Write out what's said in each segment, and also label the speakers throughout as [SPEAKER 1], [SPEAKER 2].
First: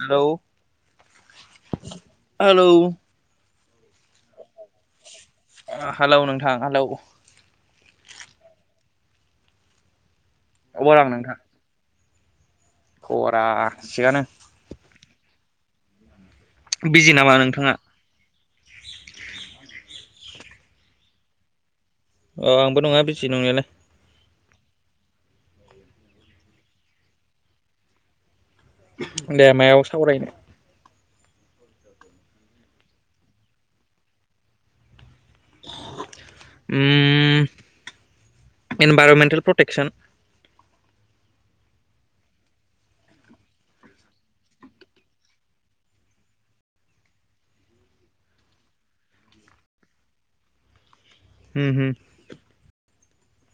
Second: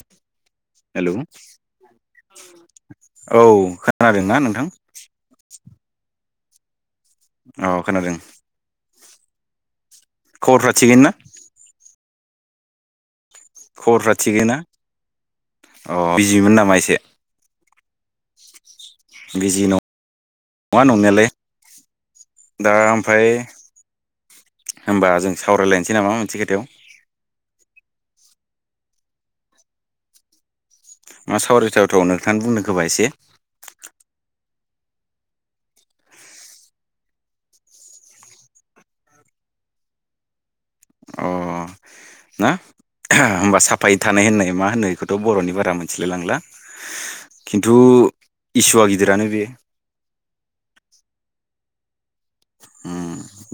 [SPEAKER 1] Hello
[SPEAKER 2] hello
[SPEAKER 1] hello
[SPEAKER 2] औ खोनादोंना नोंथां?
[SPEAKER 1] हा हेलौ।
[SPEAKER 2] औ खोनादों। खबरफ्रा
[SPEAKER 1] खबर आं
[SPEAKER 2] थिगैनो ना?
[SPEAKER 1] नोंथां खबरा
[SPEAKER 2] खबरफ्रा
[SPEAKER 1] थिगानो।
[SPEAKER 2] थिगैना अ'। बिजिमोन नामा एसे?
[SPEAKER 1] बिजि नामा नोंथाङा
[SPEAKER 2] बिजि नङा नंनायालाय।
[SPEAKER 1] अ'
[SPEAKER 2] दा
[SPEAKER 1] आंबो नङा
[SPEAKER 2] ओमफ्राय
[SPEAKER 1] बिजि नंनायालाय।
[SPEAKER 2] होमबा जों सावरायलायनोसै नामा मोनसे खोथायाव
[SPEAKER 1] दे मायाव सावरायनो?
[SPEAKER 2] मा सावरायथावथाव नोंथां बुंनो खोबा एसे।
[SPEAKER 1] ओ इनभाइरमेन्टेल प्रटेकसन
[SPEAKER 2] अ ना होमबा साफायै थानाय होननाय मा होननाय बेखौथ' बर'नि बारा मोनथिलाय लांला खिन्थु इसुवआ गिदिरानो बे
[SPEAKER 1] होम होम।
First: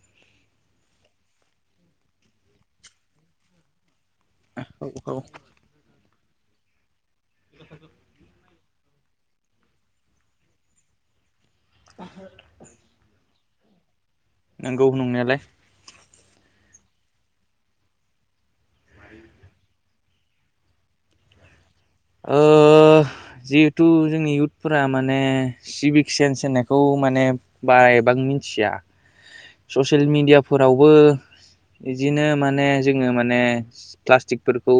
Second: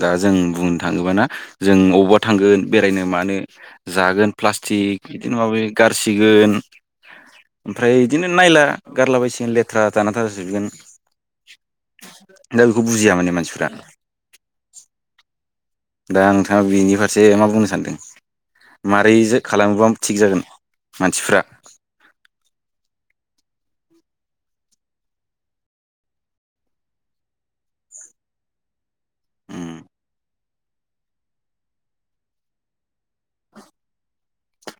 [SPEAKER 2] दा जों बुंनो थाङोबाना जों अबावबा थांगोन बेरायनो मानो जागोन
[SPEAKER 1] औ
[SPEAKER 2] प्लास्टिक
[SPEAKER 1] औ
[SPEAKER 2] बिदिनो माबा माबि गारसि गोन ओमफ्राय बिदिनो नायला गारला बसिगोन लेथ्रा जाना थाजोबगोन दा बेखौ बुजिया माने मानसिफ्रा
[SPEAKER 1] नंगौ नंनायालाय।
[SPEAKER 2] दा नोंथाङा बेनि फारसे मा बुंनो सानदों? माबोरै खालामोबा थिग जागोन मानसिफ्रा
[SPEAKER 1] ओ जिहेथु जोंनि इयुथफोरा माने सिभिक सेन्स होननायखौ माने बायबां मिथिया
[SPEAKER 2] उम
[SPEAKER 1] ससियेल मिेडियाफोरावबो बिदिनो माने जोङो माने प्लास्टिकफोरखौ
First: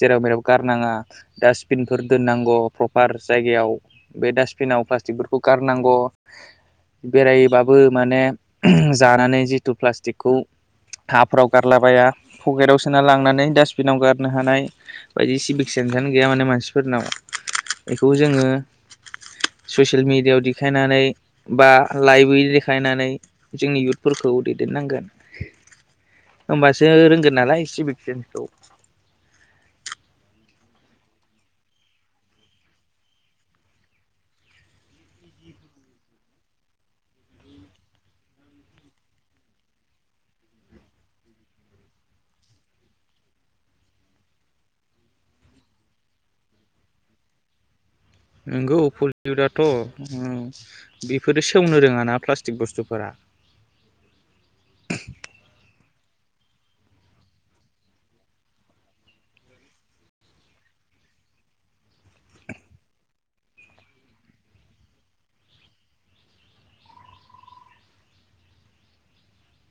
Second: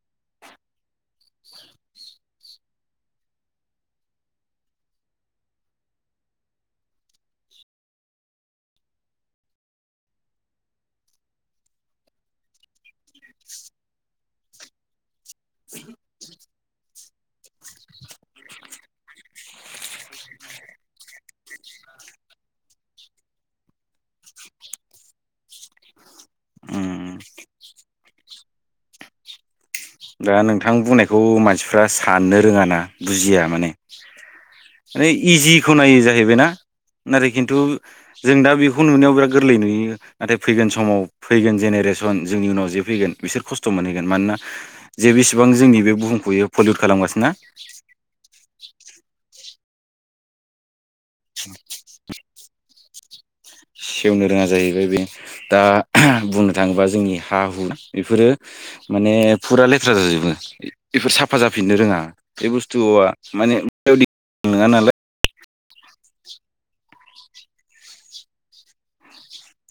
[SPEAKER 1] जेराव -मेराव गारनाङा डासबिनफोर दोननांगौ प्रपार जायगायाव बे डास्टबिनाव प्लास्टिकफोरखौ गारनांगौ बेरायबाबो माने जानानै जितु प्लास्टिकखौ हाफ्राव गारलाबाया पकेटाव सोना लांनानै डास्टबिनाव गारनो हानाय बायदि सिबिख से हजानो गैया माने मानसिफोरनाव बेखौ जोङो ससियेल मेडियाआव देखायनानै बा लाइभै देखायनानै जोंनि इउथफोरखौ दैदेननांगोन।
[SPEAKER 2] उम
[SPEAKER 1] होमबासो रोंगोन नालाय सिबिक सेनस औ।
[SPEAKER 2] दा नोंथां बुंनायखौ मानसिफ्रा साननो रोङा ना बुजिया माने इजि खौ नायो जाहैबायना नाथाय खिन्थु जों दा बेखौ नुनायाव बिराद गोरलै नुयो नाथाय फैगोन समाव फैगोन जेनेरेसन जोंनि उनाव जे फैगोन बिसोर खस्थ' मोनहैगोन मानोना जे बिसेबां जोंनि बे बुहुमखौयो पलिउट खालाम गासिनो ना
[SPEAKER 1] नंगौ पलिउदाथ' ओम बेफोरो सेवनो रोङाना प्लास्टिक बुस्थुफोर फोरा
[SPEAKER 2] सेवनो रोङा जाहैबाय बे दा [unintelligible] बुंनो थाङोबा जोंनि हा हु इफोरो माने फुरा लेथ्रा जाजोबो इ इफोर साफा जाफिननो रोङा बे बुस्थुआ माने [inaudible] नङा नालाय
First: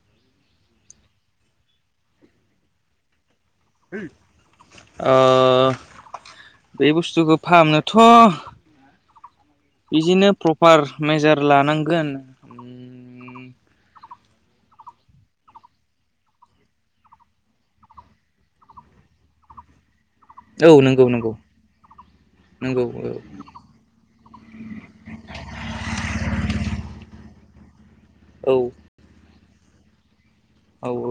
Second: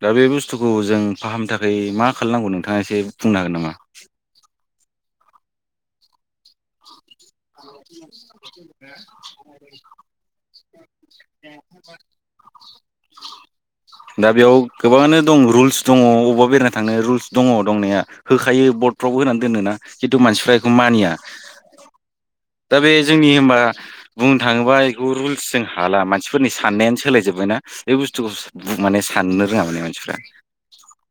[SPEAKER 2] दा बे बुस्थुखौ जों फाहामनो थाखाय मा खालानांगौ नोंथाङा एसे बुंनो हागोन नामा
[SPEAKER 1] [inaudible] ओ बे बुस्थुखो फाहामनोथ' बिदिनो प्रपार मेजार लानांगोन उम
[SPEAKER 2] दा बेयाव गोबाङानो दं रुल्स दङ' अबबा बेरायना थांनो रुल्स दङ' दंनाया होखायो बर्डफ्रावबो होनानै दोनोना खिन्थु मानसिफ्रा
[SPEAKER 1] औ
[SPEAKER 2] इखौ
[SPEAKER 1] नंगौ
[SPEAKER 2] मानिया
[SPEAKER 1] नंगौ
[SPEAKER 2] दा
[SPEAKER 1] नंगौ
[SPEAKER 2] बे जोंनि होमबा [unintelligible] थाङोबा इखौ रुलस जों हाला मानसिफोरनि साननायानो सोलाय जोबबायना बे बुस्थुखौ
[SPEAKER 1] औ
[SPEAKER 2] बु माने साननो रोङा माने मानसिफ्रा
[SPEAKER 1] औ औ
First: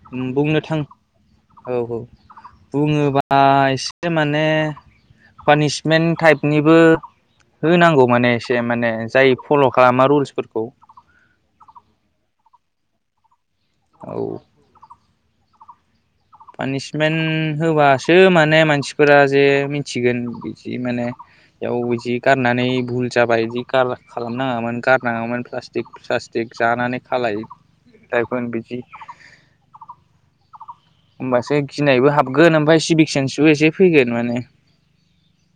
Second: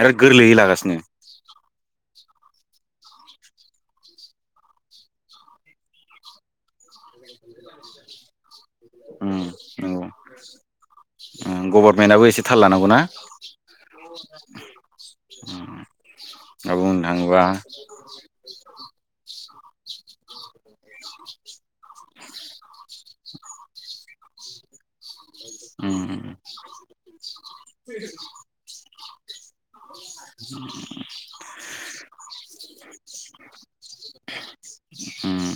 [SPEAKER 2] आरो
[SPEAKER 1] उम
[SPEAKER 2] गोरलैयै
[SPEAKER 1] बुंनो थां
[SPEAKER 2] लागासिनो
[SPEAKER 1] औ औ बुङोबा एसे माने पानिसमेन्ट टाइपनिबो होनांगौ माने ए से माने
[SPEAKER 2] उम
[SPEAKER 1] जाम फल' खालामा
[SPEAKER 2] नंगौ
[SPEAKER 1] रुल्सफोरखौ
[SPEAKER 2] उम गभर्नमेन्टआबो एसे थाल लानांगौ ना [inaudible]
[SPEAKER 1] औ
[SPEAKER 2] उम
[SPEAKER 1] पानिसमेन्ट होबासो माने मानसिफोरा जे मिन्थिगोन बि जि माने बेयाव जि गारनानै भुल जाबाय जि गार खालाम नाङामोन गार नाङामोन प्लास्टिक
[SPEAKER 2] उम
[SPEAKER 1] प्लास्टिक जानानै खालायो दायफोन बिदि
[SPEAKER 2] [inaudible]
[SPEAKER 1] ओमबासो गिनायबो हाबगोन ओमफाय सिबिक सेनसुले जे फैगोन माने
[SPEAKER 2] उम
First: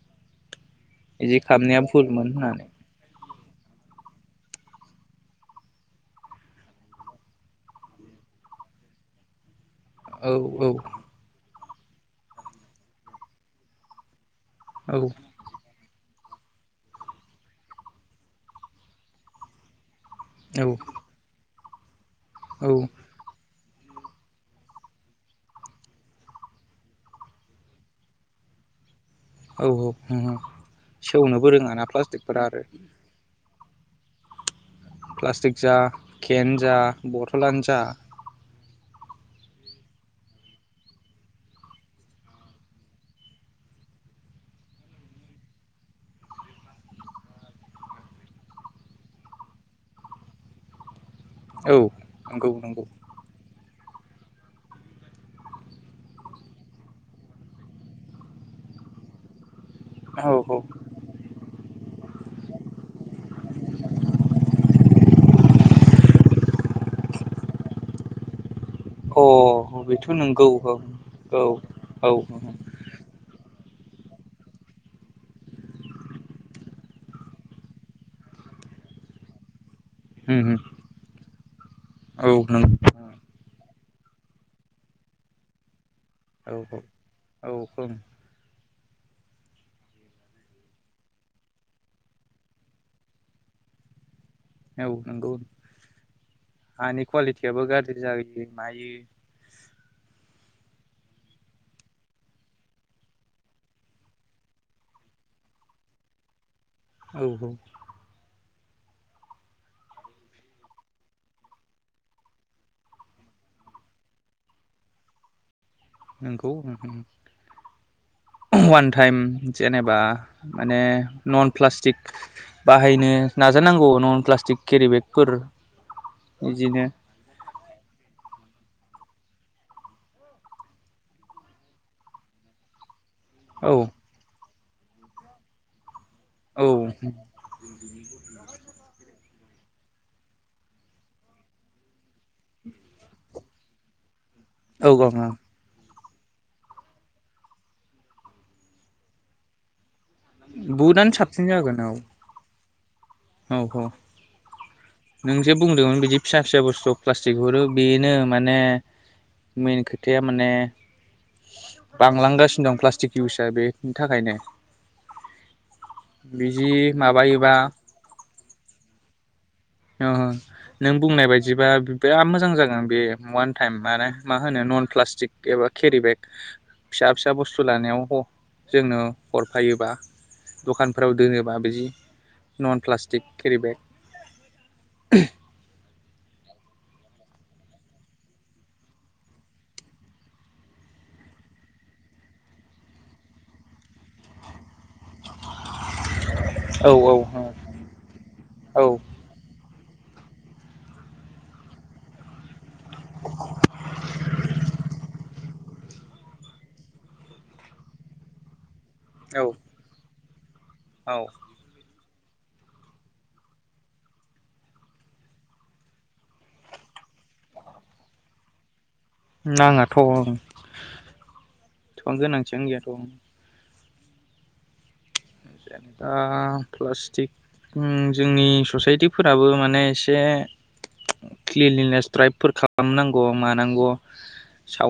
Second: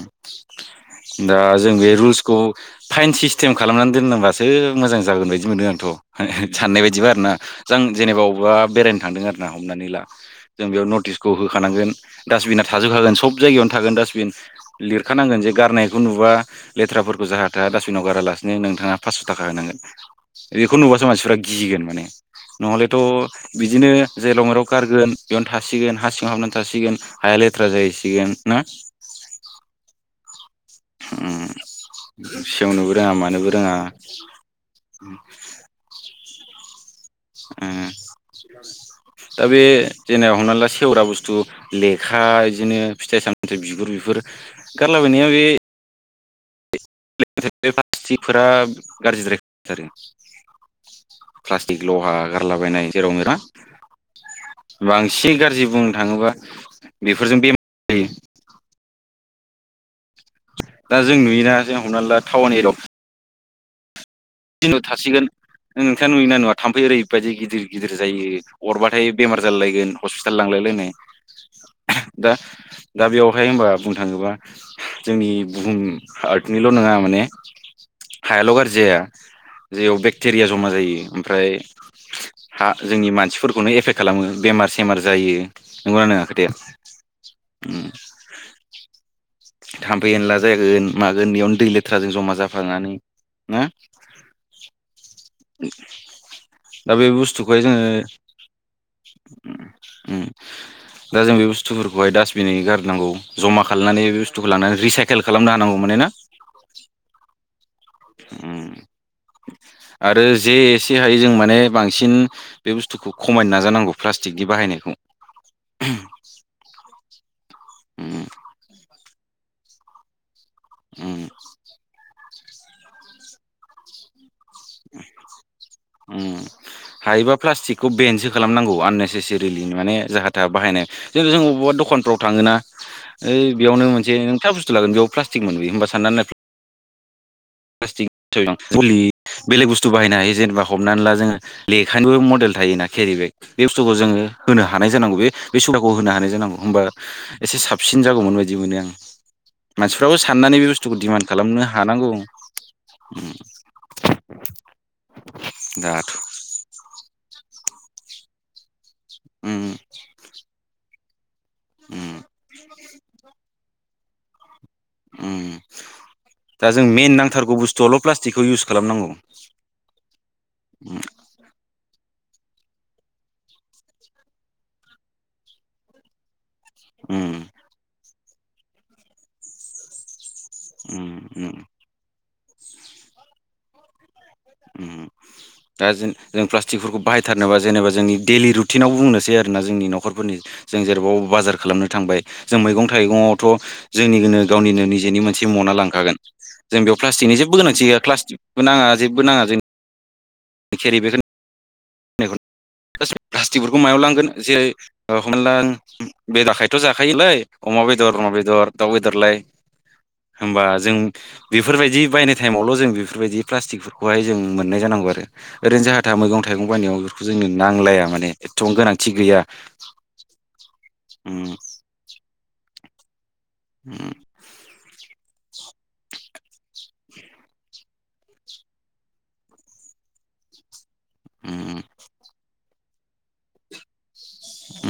[SPEAKER 1] बिदि
[SPEAKER 2] दा जों
[SPEAKER 1] खालामनाया
[SPEAKER 2] बे
[SPEAKER 1] भुलमोन
[SPEAKER 2] रुल्सखौ
[SPEAKER 1] होननानै
[SPEAKER 2] फाइन सिस टिम खालामनानै दोननांबासो मोजां जागोन बायदि मोनदों आंथ' हो हो साननाय बायदिबा आरोना जां जेनेबा अबबा बेरायनो थांदों आरोना हमनानै ला
[SPEAKER 1] औ औ
[SPEAKER 2] जों बेयाव नटिसखौ हो खानांगोन डास्टबिना थाजोबखागोन सब जायगायावनो थागोन डास्टबिन
[SPEAKER 1] औ
[SPEAKER 2] लिरखानांगोन जे गारनायखौ नुबा लेथ्राफोरखौ जाहा थाहा डास्टबिनाव गारालासिनो नोंथाङा फास्स' थाखा होनांगोन।
[SPEAKER 1] औ
[SPEAKER 2] बेखौ नुबासो मानसिफ्रा गिगोन माने नहलेथ'
[SPEAKER 1] औ
[SPEAKER 2] बिदिनो जेराव मेराव गारगोन बेयावनो थासिगोन हा सिङाव हाबनानै थासिगोन हाया लेथ्रा जाहैसिगोन ना?
[SPEAKER 1] नंगौ। सेवनोबो रोङाना प्लास्टिकफोरा आरो
[SPEAKER 2] सेवनोबो रोङा मानोबो रोङा
[SPEAKER 1] प्लास्टिक जा खेन जा बथलानो जा
[SPEAKER 2] उम। दा बे जेनेबा हमना ला सेवग्रा बुस्थु लेखा इदिनो फिथाइ सामथाइ बिगुर बिफोर गारलाबायनाया बे [unintelligible]
[SPEAKER 1] औ
[SPEAKER 2] प्लास्टिक लहा
[SPEAKER 1] नंगौ नंगौ
[SPEAKER 2] गारलाबायनाय जेराव मेराव बांसिन गाज्रि बुंनो थाङोबा बेफोरजों बेमार जायो।
[SPEAKER 1] औ औ
[SPEAKER 2] दा जों नुयोना जों हमना ला [unintelligible] दिनाव थासिगोन नोंथाङा नुयोना नुवा थाम्फै ओरैबायदि गिदिर गिदिर जायो। अरबाथाय
[SPEAKER 1] अ
[SPEAKER 2] बेमार जालायलायगोन
[SPEAKER 1] बेथ'
[SPEAKER 2] हस्पिटाल
[SPEAKER 1] नंगौ औ
[SPEAKER 2] लांलायलायनाय
[SPEAKER 1] औ औ
[SPEAKER 2] दा
[SPEAKER 1] उम
[SPEAKER 2] दा बेयावहाय होमबा बुंनो थाङोबा जोंनि बुहुम आर्टनिल' नङा माने हायाल' गाज्रि जाया। जेयाव बेक्टेरिया जमा जायो। ओमफ्राय
[SPEAKER 1] औ
[SPEAKER 2] हा
[SPEAKER 1] नंगौ
[SPEAKER 2] जोंनि मानसिफोरखौनो एफेक्ट खालामो बेमार सेमार जायो। नंगौना नङा खोथाया
[SPEAKER 1] औ औ औ
[SPEAKER 2] उम।
[SPEAKER 1] ओं
[SPEAKER 2] थाम्फै एनला जागोन मागोन बेयावनो दै लेथ्राजों जमा जाफानानै ना?
[SPEAKER 1] औ। नंगौ
[SPEAKER 2] दा
[SPEAKER 1] हानि
[SPEAKER 2] बे बुस्थुखौहाय
[SPEAKER 1] क्वालिटियाबो
[SPEAKER 2] जोङो
[SPEAKER 1] गाज्रि जायो मायो।
[SPEAKER 2] उम दा जों बे बुस्थुफोरखौहाय डास्टबिनै गारनांगौ जमा खालायनानै बे बुस्थुखौ लांनानै रिसाइकेल खालामनो हानांगौ माने ना?
[SPEAKER 1] औ औ
[SPEAKER 2] उम आरो जे एसे हायो जों माने बांसिन बे बुस्थुखौ खमायनो नाजानांगौ प्लास्टिकनि बाहायनायखौ
[SPEAKER 1] नोंगौ नोंथां उम।
[SPEAKER 2] उम
[SPEAKER 1] वान टाइम जेनेबा माने
[SPEAKER 2] उम
[SPEAKER 1] नन प्लास्टिक बाहायनो नाजानांगौ नन प्लास्टिक केरि बेगफोर बिदिनो
[SPEAKER 2] बे खौ बेनसो खालामनांगौ आननेसेसेरलि माने जाहााथाहा बाहायनाय जोंथ अबावबा दखानफ्राव थाङोना ओइ
[SPEAKER 1] औ
[SPEAKER 2] बेयावनो मोनसे [unintelligible] प्लास्टिक मोनबोयो होनबा साननानै नाय
[SPEAKER 1] औ [inaudible]
[SPEAKER 2] प्लास्टिक गलि बेलेग बुस्थु बाहायनो हायो जेनेबा हमनानै ला जोङो लेखानिबो मडेल थायोना केरि बेग बे बुस्थुखौ जोङो होनो
[SPEAKER 1] औ
[SPEAKER 2] हानाय जानांगौ बे सुब होनो हानाय जानांगौ होमबा एसे साबसिन जागौमोन बायदि मोनो आं मान फ्राबो साननानै बे बुस्थुखौ
[SPEAKER 1] बुटआनो
[SPEAKER 2] दिमान्ड
[SPEAKER 1] साबसिन
[SPEAKER 2] खालामनो
[SPEAKER 1] जागोन औ
[SPEAKER 2] हानांगौ
[SPEAKER 1] औ औ नोंजे बुंदोंमोन
[SPEAKER 2] दाथ'
[SPEAKER 1] बिदि फिसा फिसा बुस्थु प्लास्टिक हरो बेनो माने
[SPEAKER 2] उम
[SPEAKER 1] मेनखोथाया माने
[SPEAKER 2] उम
[SPEAKER 1] बांलांगासिनो दं प्लास्टिक इउसआ बे बिनि थाखायनो
[SPEAKER 2] उम
[SPEAKER 1] बिदि
[SPEAKER 2] दा जों मेन
[SPEAKER 1] माबायोबा
[SPEAKER 2] नांथारगौ बुस्थुआवल' प्लास टिखौ इउस खालामनांगौ
[SPEAKER 1] ओ नों
[SPEAKER 2] उम
[SPEAKER 1] बुंनाय बायदिबा बियाव मो मोजां जागोन बे उवान टाइम माने मा होनो नन प्लास्टिक एबा केरि बेग
[SPEAKER 2] उम
[SPEAKER 1] फिसा-फिसा बुस्थु लानायाव ह जोंनो हरफायोबा
[SPEAKER 2] उम
[SPEAKER 1] दखानफोराव
[SPEAKER 2] उम
[SPEAKER 1] दोनोबा बिदि नन प्लास्टिक केरि बेग
[SPEAKER 2] उम दा जो-जों प्लास्टिकफोरखौ बाहाय थारनोबा जेनेबा जोंनि दैलि रुटिनाव बुंनोसै आरो ना जोंनि न'खरफोरनि जों जेर'बाव बाजार खालामनो थांबाय जों मैगं थाइगङावथ' जोंनि गोनो गावनिनो निजेनि मोनसे मना लांखागोन जों
[SPEAKER 1] औ
[SPEAKER 2] बेयाव
[SPEAKER 1] औ
[SPEAKER 2] प्लास्टिकनि जेबो गोनांथि गया प्लासस्टिकबो
[SPEAKER 1] औ
[SPEAKER 2] नाङा जों खेरि बेखौ प्लास्टिक-प्लास्टिकफोरखौ मायाव लांगोन जेरै ओ हमना ला बेदाखायथ' जाखायोलै अमा बेदर अमा बेदर दाव बेदरलाय
[SPEAKER 1] औ
[SPEAKER 2] होमबा जों
[SPEAKER 1] औ
[SPEAKER 2] बेफोरबायदि बायनाय टाइमावल' जों बेफोरबायदि प्लास्टिलकफोरखौहाय जों मोननाय जानांगौ आरो ओरैनो जाहा-थाहा मैगं-थाइगं बायनायाव बेखौ जोंनो नांलाया माने एथ'बां गोनांथि नंङा।
[SPEAKER 1] नङाथ'
[SPEAKER 2] उम
[SPEAKER 1] एसेबां गोनां थियानो गैया।
[SPEAKER 2] उम
[SPEAKER 1] जेनेबा प्लास्टिक जोंनि ससाइटिफोराबो माने एसे
[SPEAKER 2] उम
[SPEAKER 1] क्लिनलिनेस द्राइबफोर खालाम खालामनांगौ मानांगौ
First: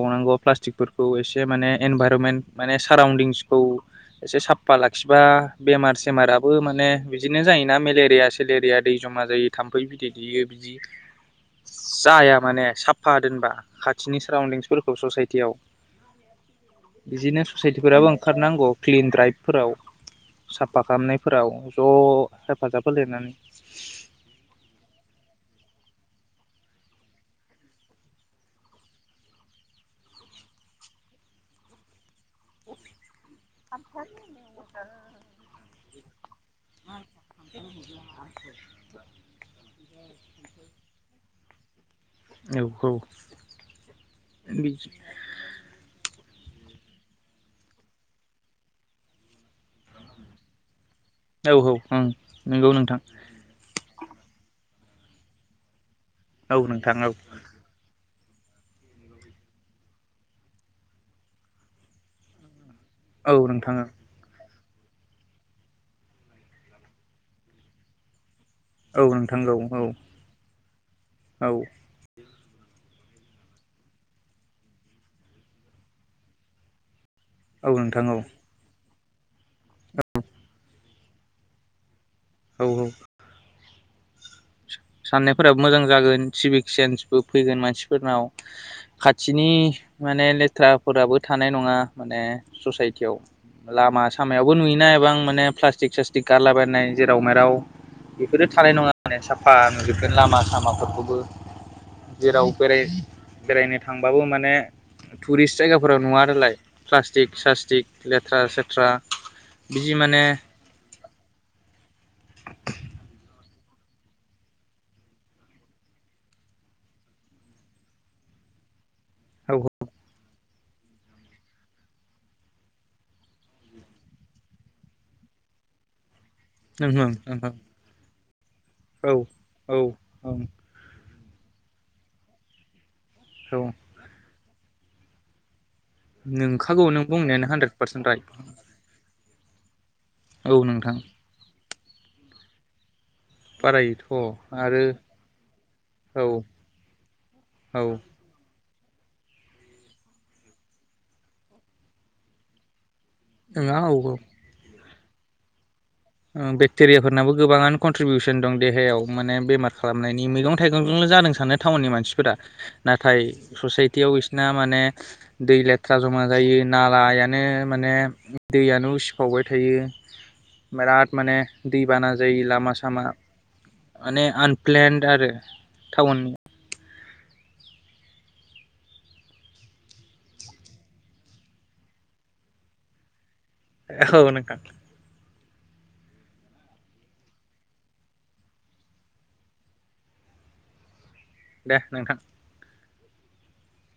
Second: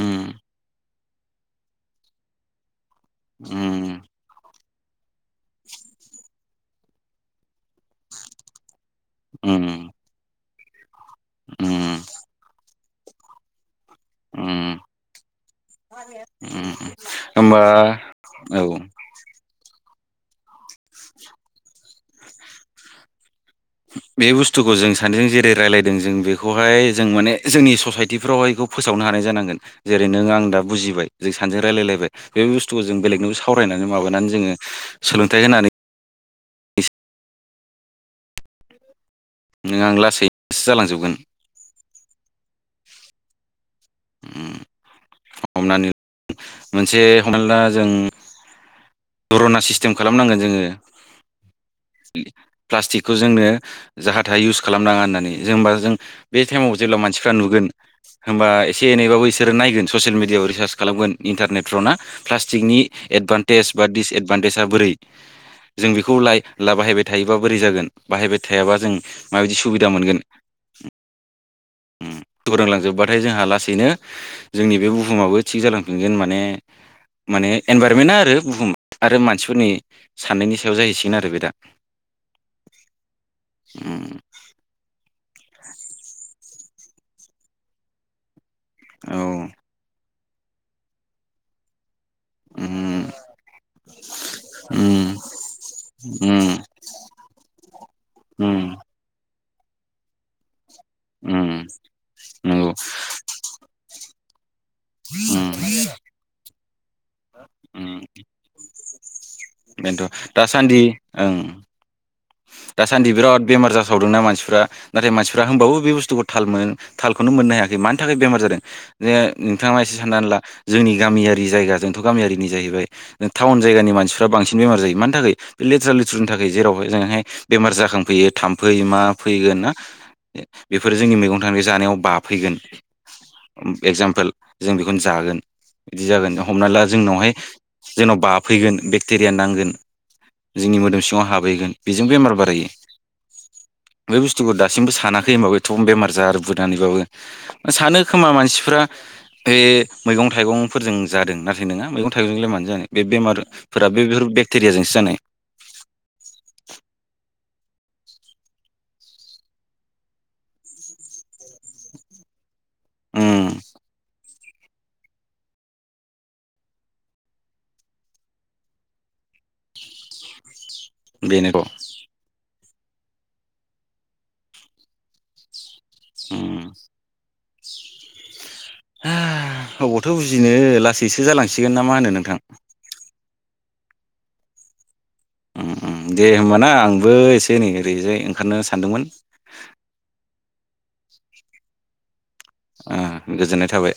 [SPEAKER 2] उम
[SPEAKER 1] प्लास्टिकफोरखौ खौ एसे माने इनभारमेन्टेल माने साराउन्दिंसखौ
[SPEAKER 2] उम
[SPEAKER 1] एसे सा साफा लाखिबा बेमार सेमाराबो माने बिदिनो जायोना मेलेरिया सेलेरिया दै जमा जायो थाम्फै
[SPEAKER 2] उम
[SPEAKER 1] बिदै दैेयो। बिदि
[SPEAKER 2] उम
[SPEAKER 1] जाया माने साफ फा दोनबा खाथिनि
[SPEAKER 2] उम
[SPEAKER 1] साराउदिंसफोरखौ ससाइटियाव
[SPEAKER 2] उम
[SPEAKER 1] बिदिनो
[SPEAKER 2] होमबा
[SPEAKER 1] ससाइटिफोराबो ओंखारनांगौ
[SPEAKER 2] औ
[SPEAKER 1] क्लिन द्राइभफोराव साफा खालामनायफोराव ज' हेफाजाब होलायनानै
[SPEAKER 2] बे बुस्थुखौ जों सानैजों जेरै रायजलायदों जों बेखौहाय जों माने जोंनि ससायटिफ्रावहाय बेखौ फोसावनो हानाय जानांगोन जेरै नों आं दा बुजिबाय जों सानैजों रायज्लायलायबाय। बे बुस्थुखौ जों बेलेगनो सावरायनानै माबानानै जोङो सोलोंथाइ होनानै
[SPEAKER 1] [unintelligible]
[SPEAKER 2] नों आं लासैसो जालांजोबगोन।
[SPEAKER 1] बि
[SPEAKER 2] उम,
[SPEAKER 1] मिथि
[SPEAKER 2] हमनानै
[SPEAKER 1] [unintelligible]
[SPEAKER 2] मोनसे हमनानै ला जों दुरना सिस्टेम खालामनांगोन जोङो।
[SPEAKER 1] औ ओं नंगौ नोंथां
[SPEAKER 2] प्लास्टिकखौ जोंनो जाहा थाहा इउस खालामनााङा होननानै जों होनबा जों बे
[SPEAKER 1] औ
[SPEAKER 2] टाइमाव
[SPEAKER 1] नोंथां
[SPEAKER 2] जेब्ला
[SPEAKER 1] औ
[SPEAKER 2] मानसिफ्रा नुगोन होमबा एसे एनैबाबो बिसोरो नायगोन ससियेल मिडियाआव रिसार्च खालामगोन इन्टारनेट फ्रना प्लास्टिकनि
[SPEAKER 1] औ
[SPEAKER 2] एडभान्टेेज
[SPEAKER 1] नोंथां औ
[SPEAKER 2] डिसएडभान्टेज जों बेखौ लाय बाहायबाय थायोब्ला बोरै जागोन। थायाबा जों
[SPEAKER 1] औ नोंथां औ
[SPEAKER 2] माबायदि
[SPEAKER 1] औ
[SPEAKER 2] सुबिदा मोनगोन।
[SPEAKER 1] औ।
[SPEAKER 2] फोरोंलांजोबबाथाय जोंहा लासैनो जोंनि बे बुहुमाबो थिग जालांफिनगोन माने माने
[SPEAKER 1] औ नोंथां औ
[SPEAKER 2] एनभारमेन्टआ आरो बुहुम आरो मानसिफोरनि साननायनि सायाव जाहैसिगोन आरो बे दा।
[SPEAKER 1] औ औ।
[SPEAKER 2] उम।
[SPEAKER 1] साननायफोराबो मोजां जागोन सिभिक सेन्सबो फैगोन मानसिफोरनाव।
[SPEAKER 2] औ
[SPEAKER 1] खाथिनि माने लेथ्राफोराबो थानाय नङा। माने
[SPEAKER 2] उम
[SPEAKER 1] ससाइटियाव लामा सामायावबो नुयोना
[SPEAKER 2] उम
[SPEAKER 1] एबां माने प्लास्टिक स्लास्टिक
[SPEAKER 2] उम
[SPEAKER 1] गारलायबायनाय जेराव मेराव बेफोरो
[SPEAKER 2] उम
[SPEAKER 1] थानाय नङा माने सा फा नुजोबगोन लामा सामाव फोरबो
[SPEAKER 2] उम
[SPEAKER 1] जेराव
[SPEAKER 2] नंगौ
[SPEAKER 1] बेराय बेरायनो थांबाबो मा [inaudible]
[SPEAKER 2] उम
[SPEAKER 1] टुरिस्ट जायगाफोराव नुवा आरोलाय प्लास स्टिक सासटिक लेथ्रा सेथ्रा बिदि
[SPEAKER 2] बेनथ'
[SPEAKER 1] माने
[SPEAKER 2] दासान्दि ओं दासान्दि बिराद बेमार जासावदोंना मानसिफ्रा नाथाय मानसिफ्रा होनबाबो बे बुस्थुखौ थाल मो थालखौनो मोननो हायाखै मानि थाखाय बेमार जादों। जे
[SPEAKER 1] औ
[SPEAKER 2] नोंथाङा एसे साननानै ला जोंनि गामियारि जायगा जोंथ' गामियारिनि जाहैबाय टाउन जायगानि मानसिफ्रा बांसिन बेमार जायो मानि थाखै बे लेथ्रा लेथ्रिनि थाखै।
[SPEAKER 1] औ
[SPEAKER 2] ओजोंहाय
[SPEAKER 1] नों
[SPEAKER 2] बेमार जाखांफैयो फै मा
[SPEAKER 1] औ
[SPEAKER 2] फैगोन ना
[SPEAKER 1] औ ओं
[SPEAKER 2] बेफोर जोंनि मेगं नोंथांनि जानायाव बाफैगोन
[SPEAKER 1] औ
[SPEAKER 2] बे जामपोल जों बेखौनो जागोन बिदि जागोन। दा हमनानै ला
[SPEAKER 1] नोंखागौ नों
[SPEAKER 2] जोंनावहाय
[SPEAKER 1] बुंनायानो हानद्रेद पारसेन्ट
[SPEAKER 2] जोंनाव
[SPEAKER 1] राइट
[SPEAKER 2] बाफैगोन बेक्टेरिया नांगोन
[SPEAKER 1] औ
[SPEAKER 2] जोंनि
[SPEAKER 1] नोंथां
[SPEAKER 2] मोदोम सिङाव हाबहैगोन बेजों बेमार बारायो
[SPEAKER 1] बारायोथ'
[SPEAKER 2] बे बुस्थुखौ
[SPEAKER 1] आरो
[SPEAKER 2] दासिमबो सानाखै होमबाबो एथ'बां बेमार
[SPEAKER 1] औ
[SPEAKER 2] जा बुदानैबाबो।
[SPEAKER 1] औ
[SPEAKER 2] सानो खोमा मानसिफ्रा बे मैगं थाइगंफोरजों जादों नाथाय नोङा मैगं थाइगंजोंलाय मानो जानो। बे
[SPEAKER 1] नङा
[SPEAKER 2] बेमारफोरा
[SPEAKER 1] औ औ
[SPEAKER 2] बेफोर बेक्टेरियाजों सो जानाय।
[SPEAKER 1] टेरियाफोरनाबो गोबाङानो कन्ट्रिबिउसन दं देहायाव माने बेमार खालामनायनि मैगं थाइगंजोंल जादों सानो टाउननि मानसिफोरा। नाथाय
[SPEAKER 2] उम
[SPEAKER 1] ससाइटियाव सिना माने दै लेथ्रा जमा जायो नालायानो माने दैयानो उसिफावबाय थायो। बिराद माने
[SPEAKER 2] बेनोथ'
[SPEAKER 1] दै बाना जायो लामा सा आसामा माने आनप्लेन्ड आरो। थावननि।
[SPEAKER 2] अबावथ' बुजिनो लासैसो जालांसिगोन ना मा होनो नोंथां।
[SPEAKER 1] एखोहो नोंथां।
[SPEAKER 2] उम उम दे होमबाना आंबो एसे नै ओरैजाय ओंखारनो सानदोंमोन।
[SPEAKER 1] दे नोंथां।
[SPEAKER 2] ओ गोजोननाय थाबाय।